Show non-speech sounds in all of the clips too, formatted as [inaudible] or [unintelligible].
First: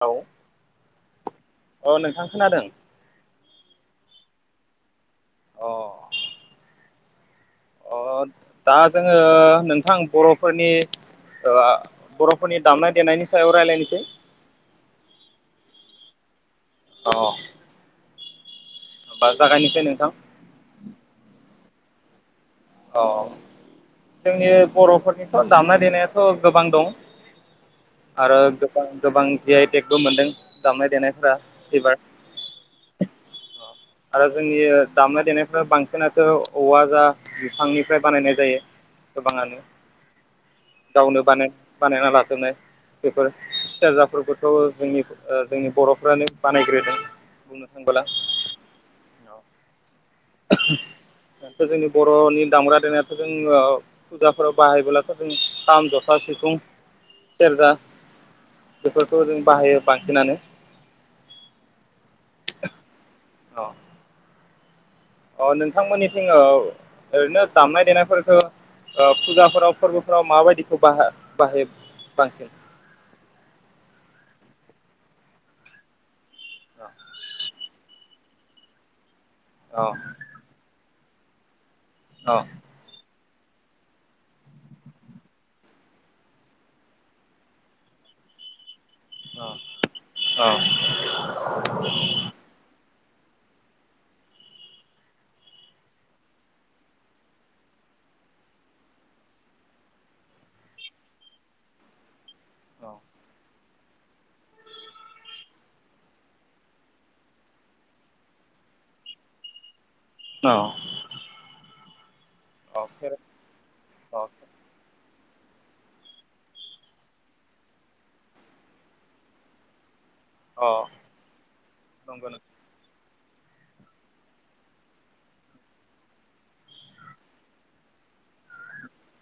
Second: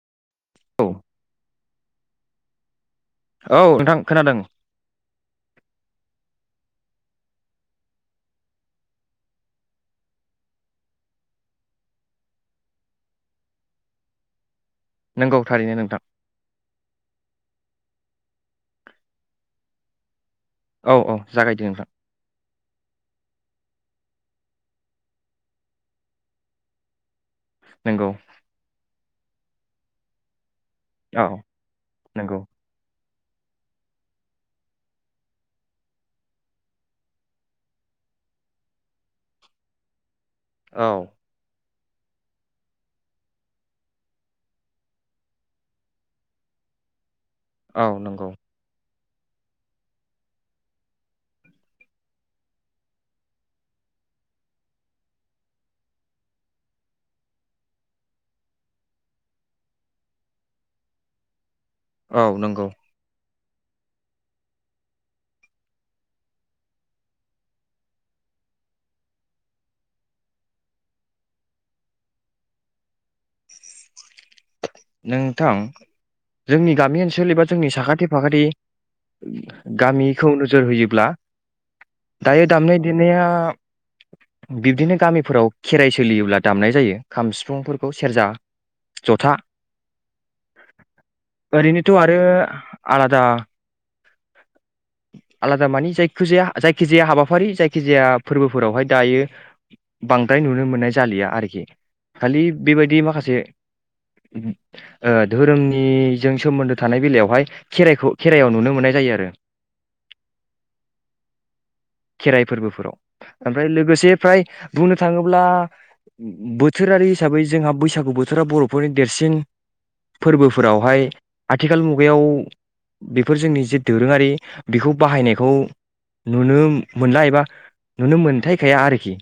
औ औ अ नोंथां खोनादों? औ नोंथां खोनादों अ अ दा जोङो नोंथां बर'फोरनि ओ बर'फोरनि दामनाय देनायनि सायाव रायलायनोसै। नोंगौ थारैनो नोंथां। औ बा जागायनिसै नोंथां। औ औ जागायदो नोंथां। औ जोंनि बर'फोरनिथ दामनाय देनायाथ गोबां दं। नोंगौ आरो [unintelligible] गोबां जि आइटेकबो मोनदों। दामनाय देनाय औ फोरा इबार नोंगौ अ आरो जोंनि दामनाय देनायफोराथ बांसिनाथो औवा जा। बिफांनिफ्राय बानायनाय जायो गोबाङानो। औ गावनो बानय। बानायना लाजोबनाय बेफोर सेरजाफोरखौथ जोंनि ओ जोंनि बर'फ्रानो बानायग्रोदों। बुंनो औ थांबोला नंगौ औ दाथ जोंनि बरनि दामग्रा देनायाथ‌ जों फुजाफोराव बाहायबोलाथ जों खाम जथा सिफुं सेरजा बेफोरखौ जों बाहायो बांसिनानो औ नंगौ औ अ नोंथांमोननिथिं ओ ओरैनो दामनाय देनायफोरखौ ओ फुजाफोराव फोरबोफोराव माबायदिखौ बाहाय बाहाय बांसिन नोंथां जोंनि गामि ओनसोल एबा जोंनि साखाथि फाखाथि अ गामिखौ नोजोर होयोब्ला दायो दामनाय देनाया बिब्दिनो गामिफोराव खेराइ सोलियोब्ला दामनाय जायो खाम सिफुंफोरखौ सेरजा जथा ओरैनोथ‌ आरो आलादा आलादा मानि जायखिजाया जायखिजाया हाबाफारि जायखिजाया फोरबोफोरावहाय दायो बांद्राय नुनो मोननाय जालिया आरोखि खालि बेबायदि माखासे ओ धोरोमनिजों सोमोन्दो थानाय बेलायावहाय खेराइखौ खेराइायाव नुनो मोननाय जायो आरो। औ खेराइ फोरबोफोराव। ओमफ्राय लोगोसे अ फ्राय बुं नो थाङोब्ला बोथोरारि हिसाबै जोंहा बैसागु बोथोरा बर'फोरनि देरसिन अ अ फोरबोफोरावहाय आथिखाल मुगायाव नंगौ बेफोर जोंनि जे दोरोङारि बेखौ बाहायनायखौ नुनो मोनला एबा नुनो मोनथायखाया आरोखि।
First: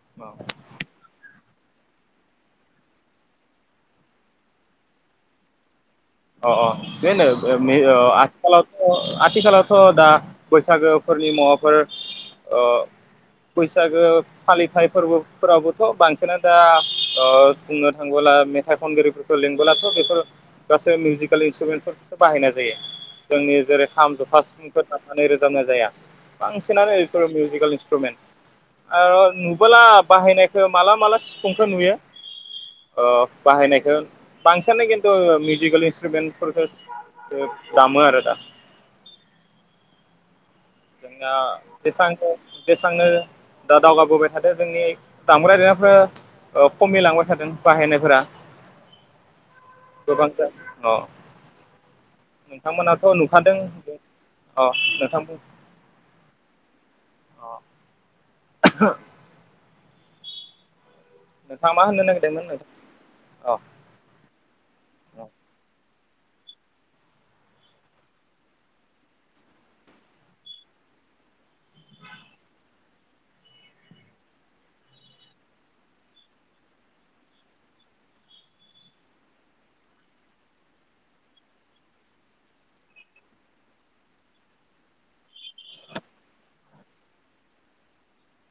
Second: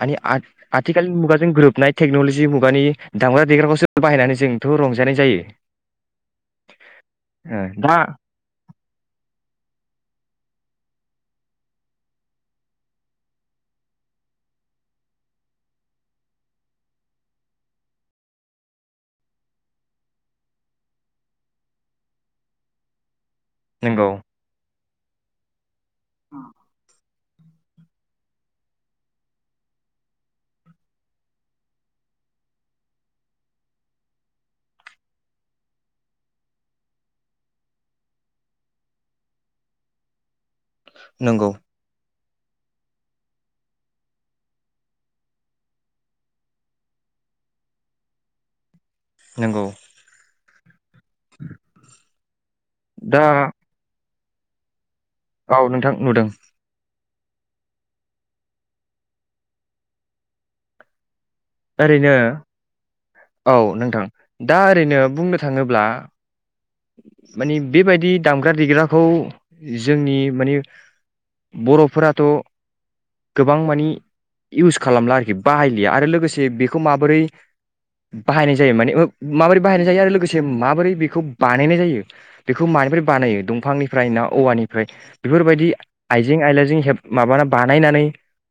मानि नोंथां आथिखालनि मुगाजों गोरोबनाय टेक्न'लजि मुगानि दामग्रा-देग्राखौसो बाहायनानै जोंथ' रंजानाय जायो। अ अ बे ओ दा आथिखालावथ' आथिखालावथ' दा बैसागोफोरनि मुवाफोर ओ बैसागो फालिथाइ फोरबोफोरावबोथ' बांसिनानो दा बुंनो थाङबोला मेथाइ खनगिरिफोरखौ लिंबोलाथ' बेफोर गासै मिउजिकेल इन्स्ट्रुमेन्टफोरखौसो बाहायनाय जायो। जोंनि जेरै- नंगौ खाम, जथा, सिफुं फोर दामनानै रोजाबनाय जाया। बांसिनानो मिउजिकेल इनस्ट्रुमेन्ट आरो नुबोला बाहायनायखौ माला माला सिफुंखौ नुयो बाहायनायखौ ओ बांसिनो खिन्थु मिउजिकेल इनस्ट्रुमेनफोरखौसो दामो आरो दा जों नंगौ [unintelligible] जेसेबांनो दा दावगाबोबाय थादों जोंनि दामग्रा देनायफोरा खमिलांबाय थादों बाहायनायफोरा नंगौ गोबां [unintelligible] अ नोंथांमोनाथ' दा नुखादों आ ओ औ नोंथां नुदों अ [unintelligible] नोंथाङा मा होननो ओरैनो नागिरदोंमोन नोंथां अ औ नोंथां दा ओरैनो बुंनो थाङोब्ला मानि बेबायदि दामग्रा देग्राखौ जोंनि मानि बर'फोराथ' गोबांमानि इउस खालामला आरोखि बाहायलिया आरो लोगोसे बेखौ माबोरै बाहायनाय जायो माने माबोरै बाहायनाय जायो आरो लोगोसे माबोरै बेखौ बानायनाय जायो बेखौ मानिफ्राय बानायो दंफांनिफ्राय ना औवानिफ्राय बेफोरबायदि आइजें आइलाजों हेब माबाना बानायनानै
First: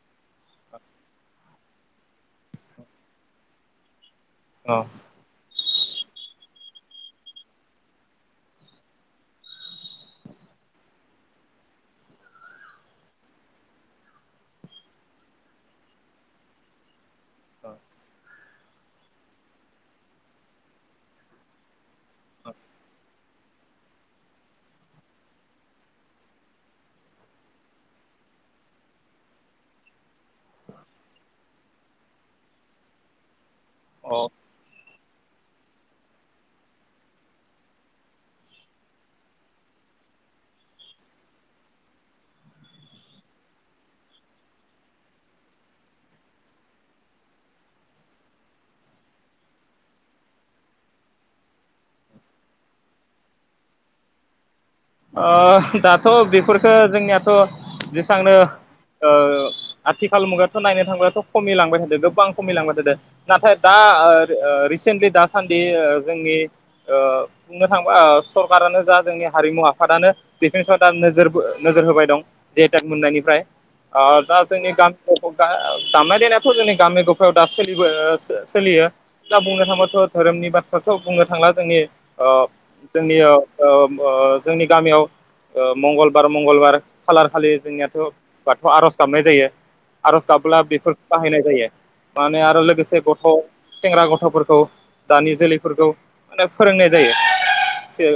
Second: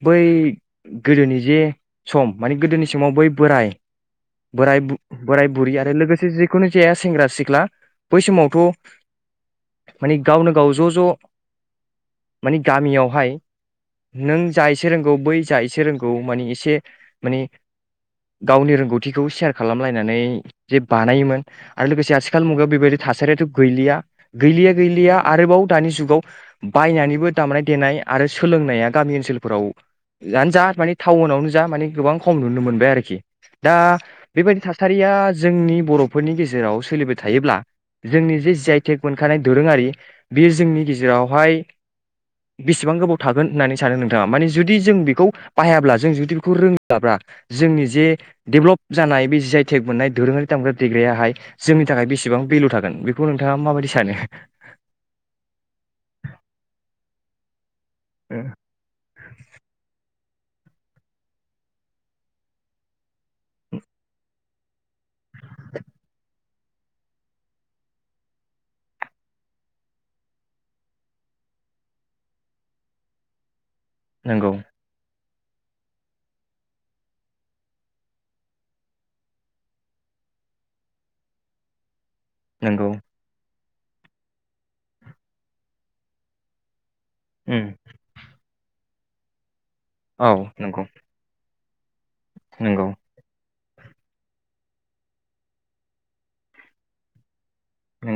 बै गोदोनि जे सम मानि गोदोनि समाव बै बोराय बोराय अ बोराय बुरिया आरो लोगोसे जिखुनु जाया सेंग्रा सिख्ला बै समावथ' माने गावनो गाव ज' ज' मानि गामियावहाय नों जा एसे रोंगौ बै जा एसे रोंगौ मानि एसे माने अ गावनि रोंगौथिखौ सेयार खालामलायनानै जे बानायोमोन आरो लोगोसे आ थिखाल मुगायाव बेबायदि थासारियाथ' गैलिया गैलिया गैलिया आरोबाव दानि जुगाव बायनानैबो दामनाय देनाय आरो सोलोंनाया गामि ओनसोलफोराव जानो जा मानि टाउनावनो जा मानिे गोबां खम नुनो मोनबाय आरोखि दा अ बेबायदि थासा सारिया जोंनि बर'फोरनि गेजेराव सोलिबाय थायोब्ला जोंनि जे ज जि आइ टेक मोनखानाय दोरोङारि बेयो जोंनि गेजेरावहाय बेसेबां गोबाव थागोन होननानै सानो नोंथाङा माने जुदि जों बेखौ बाहायाब्ला जों जुदि बेखौ रोङाब्ला जोंनि जे डेभेलप जानाय बे जि आइ टेक मोननाय दोरोङारि दामग्रा देग्रायाहाय जोंनि थाखाय बेसेबां भेलु थागोन, बेखौ नोंथाङा माबायदि सानो? दाथ' बेफोरफोरखौ जोंनियाथ' बेेसेबांनो ओ आथिखाल मुगा नायनो थांबाथ' खमिलांबाय थादों गोबांं खमिलांबाय थादों नाथाय दा ओ रि-रिसेन्टलि दा सो सान्दि जोंनि ओ बुंनो थांबा ओ सरकारानो जा जोंनि हारिमु आ आफादानो बेफोरनि सायाव दा नोजोर नोजोर होबाय दं जि आइ टेग मोननायनिफ्राय औ दा नंगौ जोंनि गामि दा दामनाय देनायाथ' जोंनि गामि गफायाव दा सोलिबो सोलियो दा बुंनो थाङोबाथ' धोरोमनि बाथ्राखौ बुंनो थांला जोंनि आ नंगौ जोंनि ओ ओम ओ जोंनि गामियाव ओ मंगलबार मंगलबार खालार खालि उम जोंनियाथ' बाथौ आर'ज दामनाय जायो आर'ज औ गाब्ला नंगौ बेफोरखौ बाहायनाय जायो माने आरो नंगौ लोगोसे गथ' सेंग्रा गथ'फोरखौ दानि जोलैफोरखौ माने फोरोंनाय जायो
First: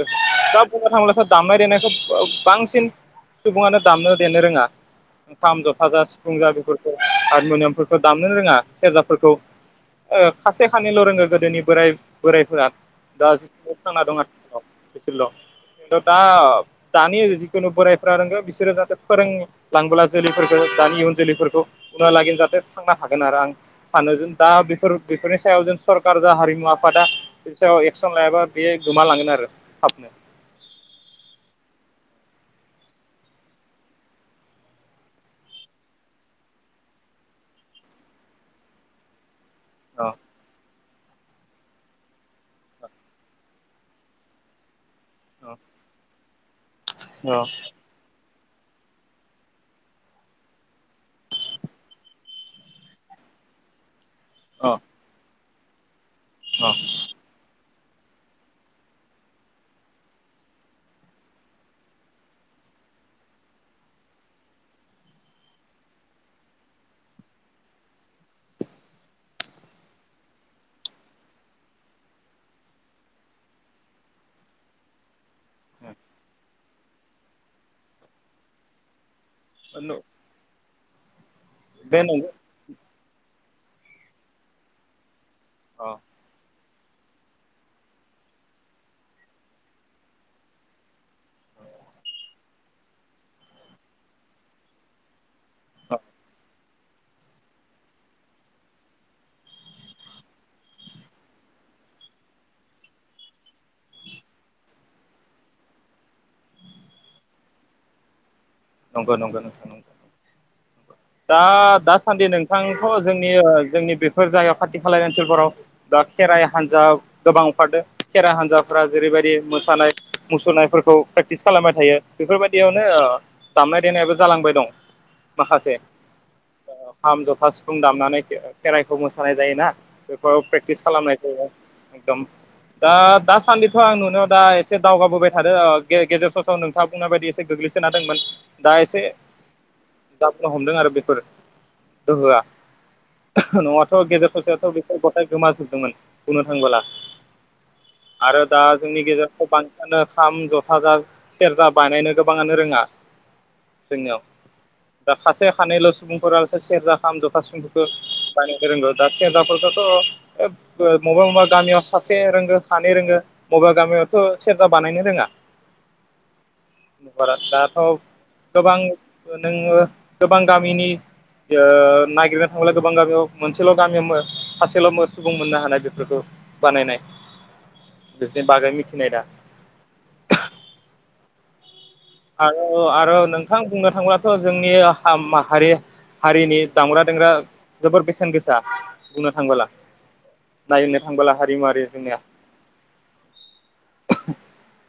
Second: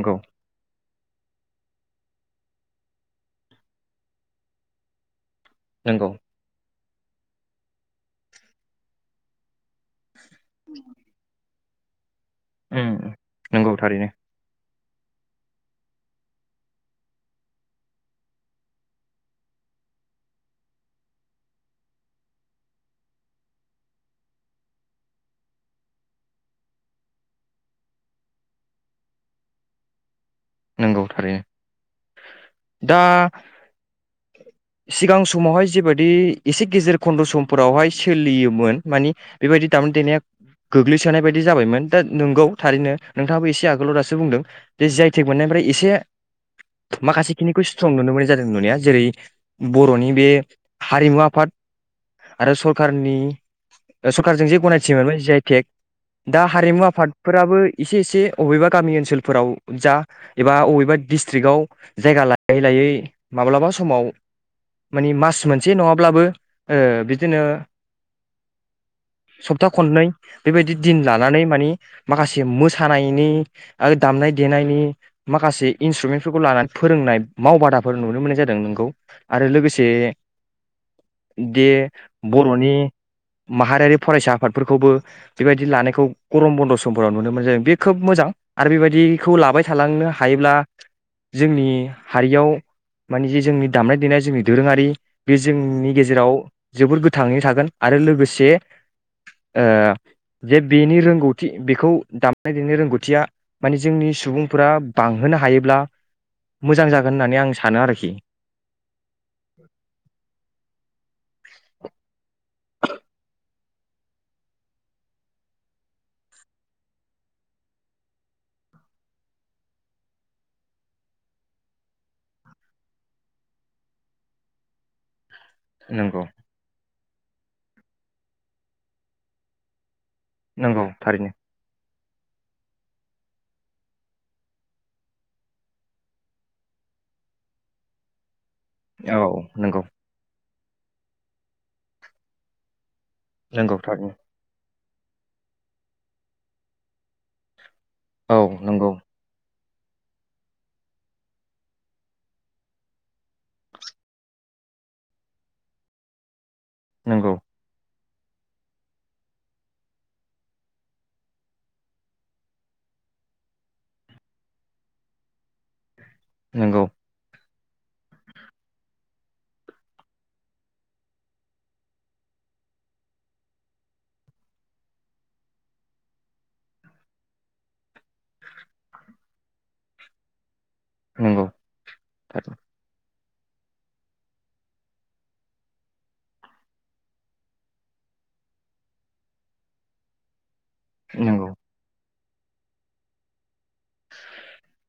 ओ सब [unintelligible] दामनाय देनायखौ अ बांसिन सुबुङानो दामनो देनो रोङा खाम, जथा जा नंगौ सिफुं जा बेफोर हारमुनियामफोरखौ दामनोनो रोङा सेरजाफोरखौ ओ खासे खानैल' रोङो गोदोनि बोराय बोरायफोरा उम दा नंगौ [unintelligible] थांना थारैनो दं आरो [unintelligible] बिसोरल' दा दानि जिखुनु बोरायफ्रा रोंगौ बिसोरो जाहाथे फोरोंलांबोला जोलैफोरखौ दानि इयुन जोलैफोरखौ उनहालागि जाहाथे थांना थागोन आरो आं सानो जों दा बेफोर बेफोरनि सायाव जों सरकार जा हारिमु आफादा बेनि सायाव एक्सन लायाबा बे गोमालांगोन आरो थाबनो नोंगौ थारैनो। दा सिगां समावहाय जिबायदि एसे गेजेर खन्द' समफोरावहाय सोलियोमोन मानि बेबायदि दामनाय अ देनाया गोग्लैसोनाय बायदि जाबायमोन दा नोंगौ थारैनो नोंथाङाबो एसे आगोलाव दासो बुंदों बे जि आइ टेक मोननायनिफ्राय एसे माखासे खिनिखौ स्ट्रं नुनो मोननाय जा जादों नुनाया जेरै- बर'नि बे हारिमु आफाद आरो सरकारनि ओ सरखारजों जे अ गनायथि मोनबाय जि आइ तेक दा अ हारिमु आफादफोराबो इसे इसे अबेबा गामि ओनसोलफोराव जा एबा अबेबा डिस्ट्रिकटआव जायगा लायै लायै माब्लाबा समाव माने मास मोनसे नङाब्लाबो ओ बिदिनो सप्ता खननै बेबायदि दिन लानानै मानि माखासे मोसानायनि आरो दामनाय देनायनि माखासे इन्ट्रुमेन्टफोरखौ लानानै फोरोंनाय मावबादाफोर नुनो मोननाय जादों नोंगौ आरो लोगोसे अ दे बे नंगौ बर'नि माहारियारि फरायसा आफादफोरखौबो बेबायदि अ लानायखौ गरम बन्द' स समफोराव नुनो मोनो जों बे खोब मोजां आरो बेबायदिखौ लाबाय थालांनो हायोब्ला जोंनि हारियाव मानि जे जोंनि दामनाय देनाय जोंनि दोरोङारि बे जोंनि गेजेराव जोबोर गोथाङै थागोन आरो लोगोसे ओ जे बेनि रोंगौथि बेखौ दामनाय देनाय रोंगौथिया माने जोंनि सुबुंफोरा बांहोनो हायोब्ला मोजां जागोन होननानै आं सानो आरोखि नंगौ नंगौ नोंथां नंगौ। दा-दासान्दि नों थां थ' जोंनि जोंनि बेफोर जायगायाव खाथि खाला ओनसोलफोराव दा खेराइ हान्जा गोबां ओंखारदों खेराइ हान्जाफ्रा जेरैबायदि मोसानाय मुसुरनायफोरखौ प्रेक्टिस खालामबाय थायो बेफोरबायदियावनो ओ दामनाय देनायाबो जालांबाय दं। माखासे नंगौ औ खाम जथा सिफुं दामनानै खे-खेराइखौ मोसानाय जायोना बेफोराव प्रेक्टिस नंगौ खालामनाय थारैनो जायो। एकदम दा दासान्दिथ' आं नुनायाव दा एसे दावगाबोबाय थादों गेजेर स सम नोंथाङा बुंनाय बायदि एसे गोग्लैसोनो हादोंमोन। औ नंगौ। हमदों आरो बेफोर गोहोआ नंगौ न'आथ' थारैनो गेजेर ससेथ' गथाय गथाय गोमाजोबदोंमोन बुंनो थांबोला आरो औ दा नंगौ गेजेरावथ' बां खाम जथा सेरजा बायानायनो गोबाङानो रोङा जोंनियाव दा खासे खानैल' सुबुंफोरा सेरजा खाम नंगौ जथा सिफुंखौथ' बानायनो रोंगौ दा सेरजाफोरखौथ' मबा मबा गामियाव सासे रोंगो सानै रोङो बबा गामियावथ' सेरजा बानायनो रोङा। नंगौ [unintelligible] औ। गोबां नोङो गोबां गामिनि ओ नागिरनो थांब्ला गोबां गामियाव मोनसेल' गामियाव फासेल' सुबुं मोननो हानाय बेफोरखौ बानायनाय बेफोरनि बागै मिथिनाय दा नंगौ। थारैनो आरो आरो नों नोंथां बुंनो थाङोलाथ' जोंनि माहारि हारिनि दामग्रा देंग्रा जोबोर बेसेन गोसा बुंनो थाङबोला नायनो थांबोला नंगौ हारिमु आरो जोंनिया [inaudible]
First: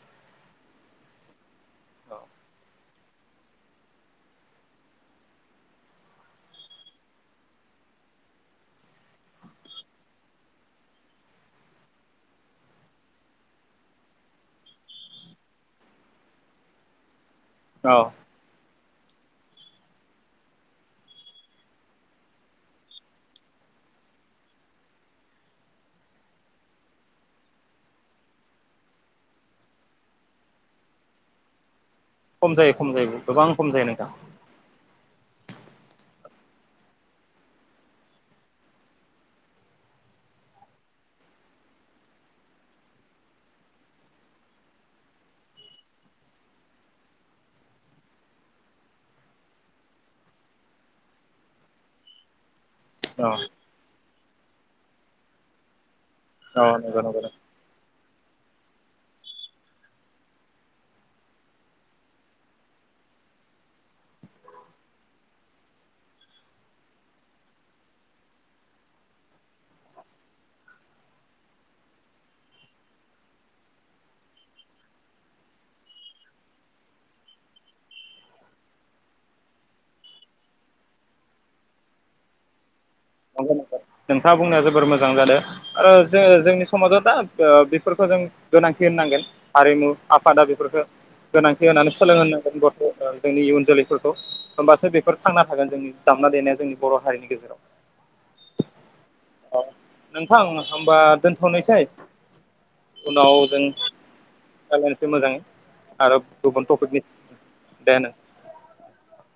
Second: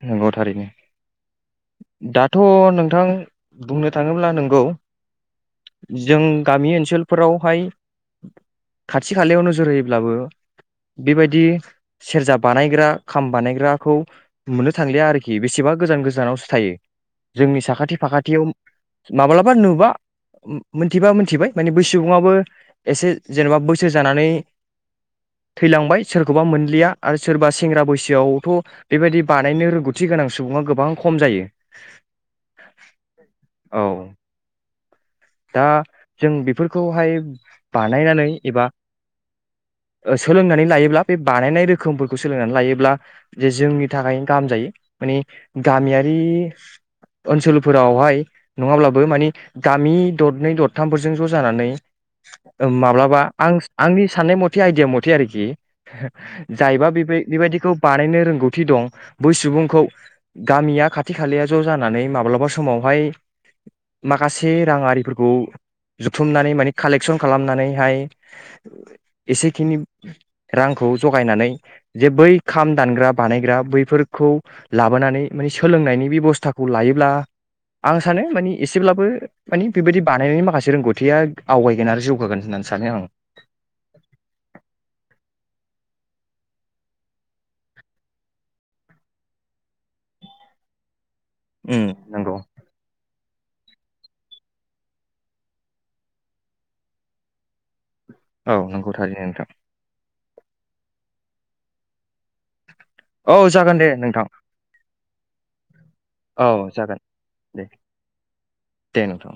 नंगौ थारैनो दाथ' नों नोंथां बुंनो थाङोब्ला नंगौ जों गामि ओनसोलफोरावहाय खाथि खालायाव नोजोर होयोब्लाबो बेबायदि सेरजा बानायग्रा खाम बानायग्राखौ मोननो थांलिया आरोखि बेसेबा गोजान गोजानावसो थायो। जोंनि साखाथि औ फाखाथियाव माब्लाबा नुबा मोनथिबा मोनथिबाय माने बै सुबुङाबो एसे जेनेबा बोसोर जानानै थैलांबाय सोरखौबा मोनलिया आरो सोरबा सेंग्रा बैसोआवथ' बेबायदि बानायनो रोंगौथि गोनां सुबुङा गोबां खम जायो। खम जायो खम जायो गोबां खम औ जायो नोंथां। दा जों बेफोरखौहाय बानायनानै एबा सोलोंनानै लायोब्ला बे बानायनाय रोखोमफोरखौ सोलोंनानै लायोब्ला जे जोंनि नि थाखाय गाहाम जायो माने गामियारि ओनसोलफोरावहाय नङाब्लाबो माने गामि दरनै दरथामफोरजों ज' जानानै माब्लाबा औ आं आंनि साननाय मथे आइदिया मथे आरोखि औ जायबा नंगौ बे नंगौ बेबायदिखौ बानायनो रों थि दं बै सुबुंखौ गामिया खाथि खालाया ज' जानानै माब्लाबा समावहाय माखासे रां आरिफोरखौ जुथुमनानै माने कालेकसन खालामनानैहाय एसेखिनि रांखौ जगायनानै जे बै खाम दानग्रा बानायग्रा बैफोरखौ लाबोनानै माने सोलोंनायनि बेबस्थाखौ लायोब्ला आं सानो माने एसेब्लाबो माने बेबायदि बानायनायनि माखासे रोंगौथिया आवगायगोन आरो जौगागोन होननानै सानो आं नंगौ नोंथां नोंथाङा बुंनाया जोबोर मोजां जादों आरो जो जोंनि समाजाव दा बेफोरखौ जों गोनांथि होननांगोन हारिमु आफादा बेफोरखौ गोनांथि उम होनानै नंगौ सोलोंहांगोन गथ' जोंनि इयुन जोलैफोरखौ होमबासो बेफोर थांना थागोन जोंनि दामना देनाया जोंनि बर' हारिनि गेजेराव औ नोंगौ थारैनो नोंथां नोंथां होमबा दोनथ'नोसै। उनाव औ जों जागोन दे नोंथां राय्लायनोसै मोजाङै आरो औ गुबुन जागोन टपिकनि दे होन दे नोंथां